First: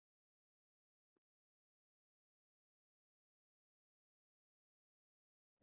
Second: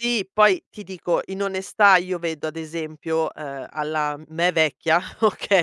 Sì, poi ti dico in onestà io vedo, ad esempio, uhm, alla m me vecchia,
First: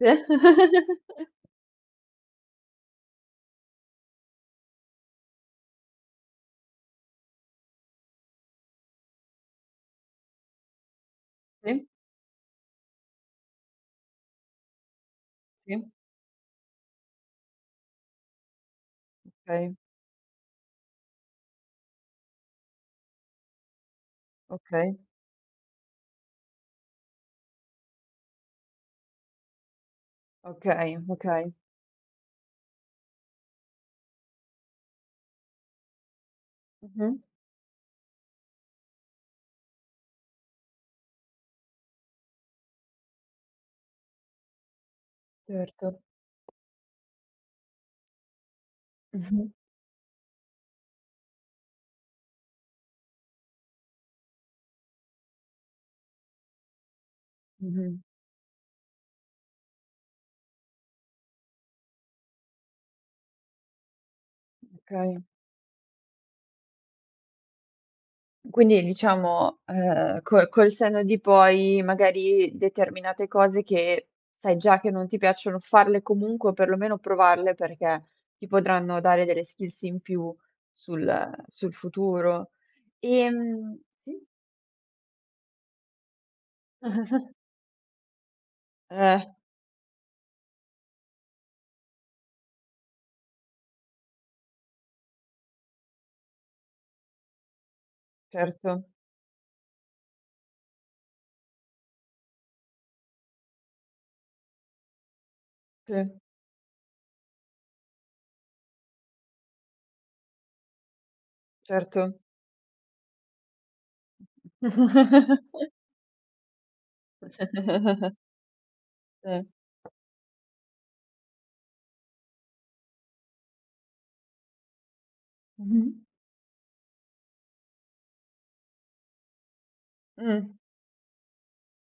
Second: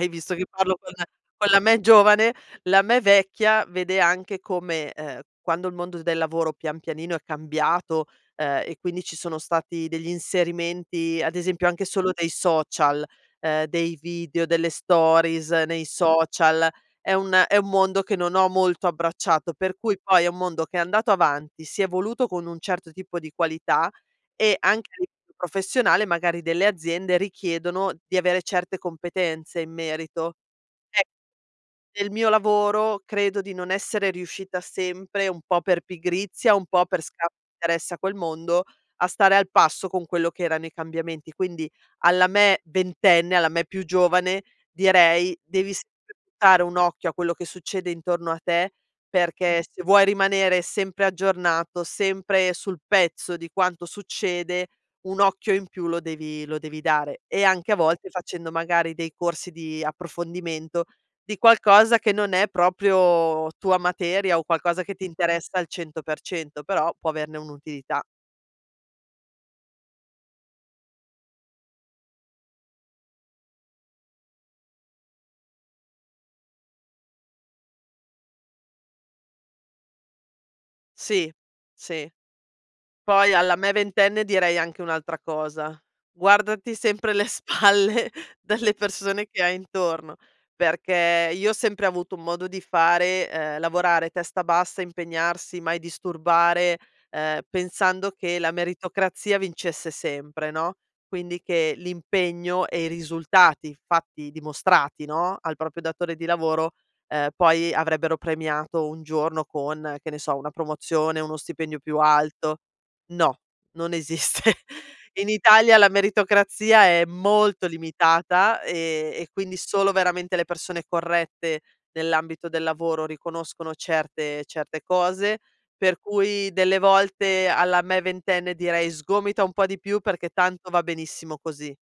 Sì. visto che parlo con la con la me giovane, la me vecchia vede anche come, uhm, quando il mondo del lavoro pian pianino è cambiato, uhm, e quindi ci sono stati degli inserimenti, ad esempio, anche Sì. solo dei social, uhm, dei video, delle stories Sì. nei social, è un è un mondo che non ho molto abbracciato, Okay. per cui poi è un mondo che è andato avanti, si è evoluto con un certo tipo di qualità, e anche a Okay. livello professionale magari delle aziende richiedono di avere certe competenze in merito. Okay. Ecco, Okay. nel mio lavoro credo di non essere riuscita sempre, un po' per pigrizia, un po' per Mh-mh. scarso interesse a quel mondo, a stare al passo con quello che erano i cambiamenti. Quindi alla me ventenne, alla me più giovane, direi: "Devi Certo. sempre buttare un occhio a quello che succede intorno a te, Mh-mh. perché se vuoi rimanere sempre aggiornato, sempre sul pezzo di quanto succede, un occhio in più lo devi lo devi dare. E anche a Mh-mh. volte facendo magari dei corsi di approfondimento di qualcosa che non è proprio tua materia, o qualcosa che ti Okay. interessa al 100%, però può averne un'utilità". Quindi diciamo, uhm, col col senno di poi, magari determinate cose che sai già che non ti piacciono farle comunque, o perlomeno provarle perché ti potranno dare delle skills in più sul Sì, sul sì. futuro. Poi, alla me Ehm sì? ventenne direi anche un'altra cosa: "Guardati sempre le spalle delle Eh. persone che hai intorno", perché io ho sempre avuto un modo di fare, uhm, lavorare, testa bassa, impegnarsi, mai disturbare, uhm, pensando che la Certo. meritocrazia vincesse sempre, no, quindi che l'impegno e i risultati fatti, dimostrati, no, al proprio Sì. datore di lavoro, ehm, poi avrebbero premiato un giorno con, che ne so, una promozione, o uno stipendio più Certo. alto. No, non esiste. In Italia la meritocrazia è molto limitata, e e Eh. quindi solo veramente le persone corrette nell'ambito del lavoro riconoscono certe certe cose. Per Mh-mh. cui delle volte alla me ventenne direi: "Sgomita un po' di più, perché Mh. tanto va benissimo così".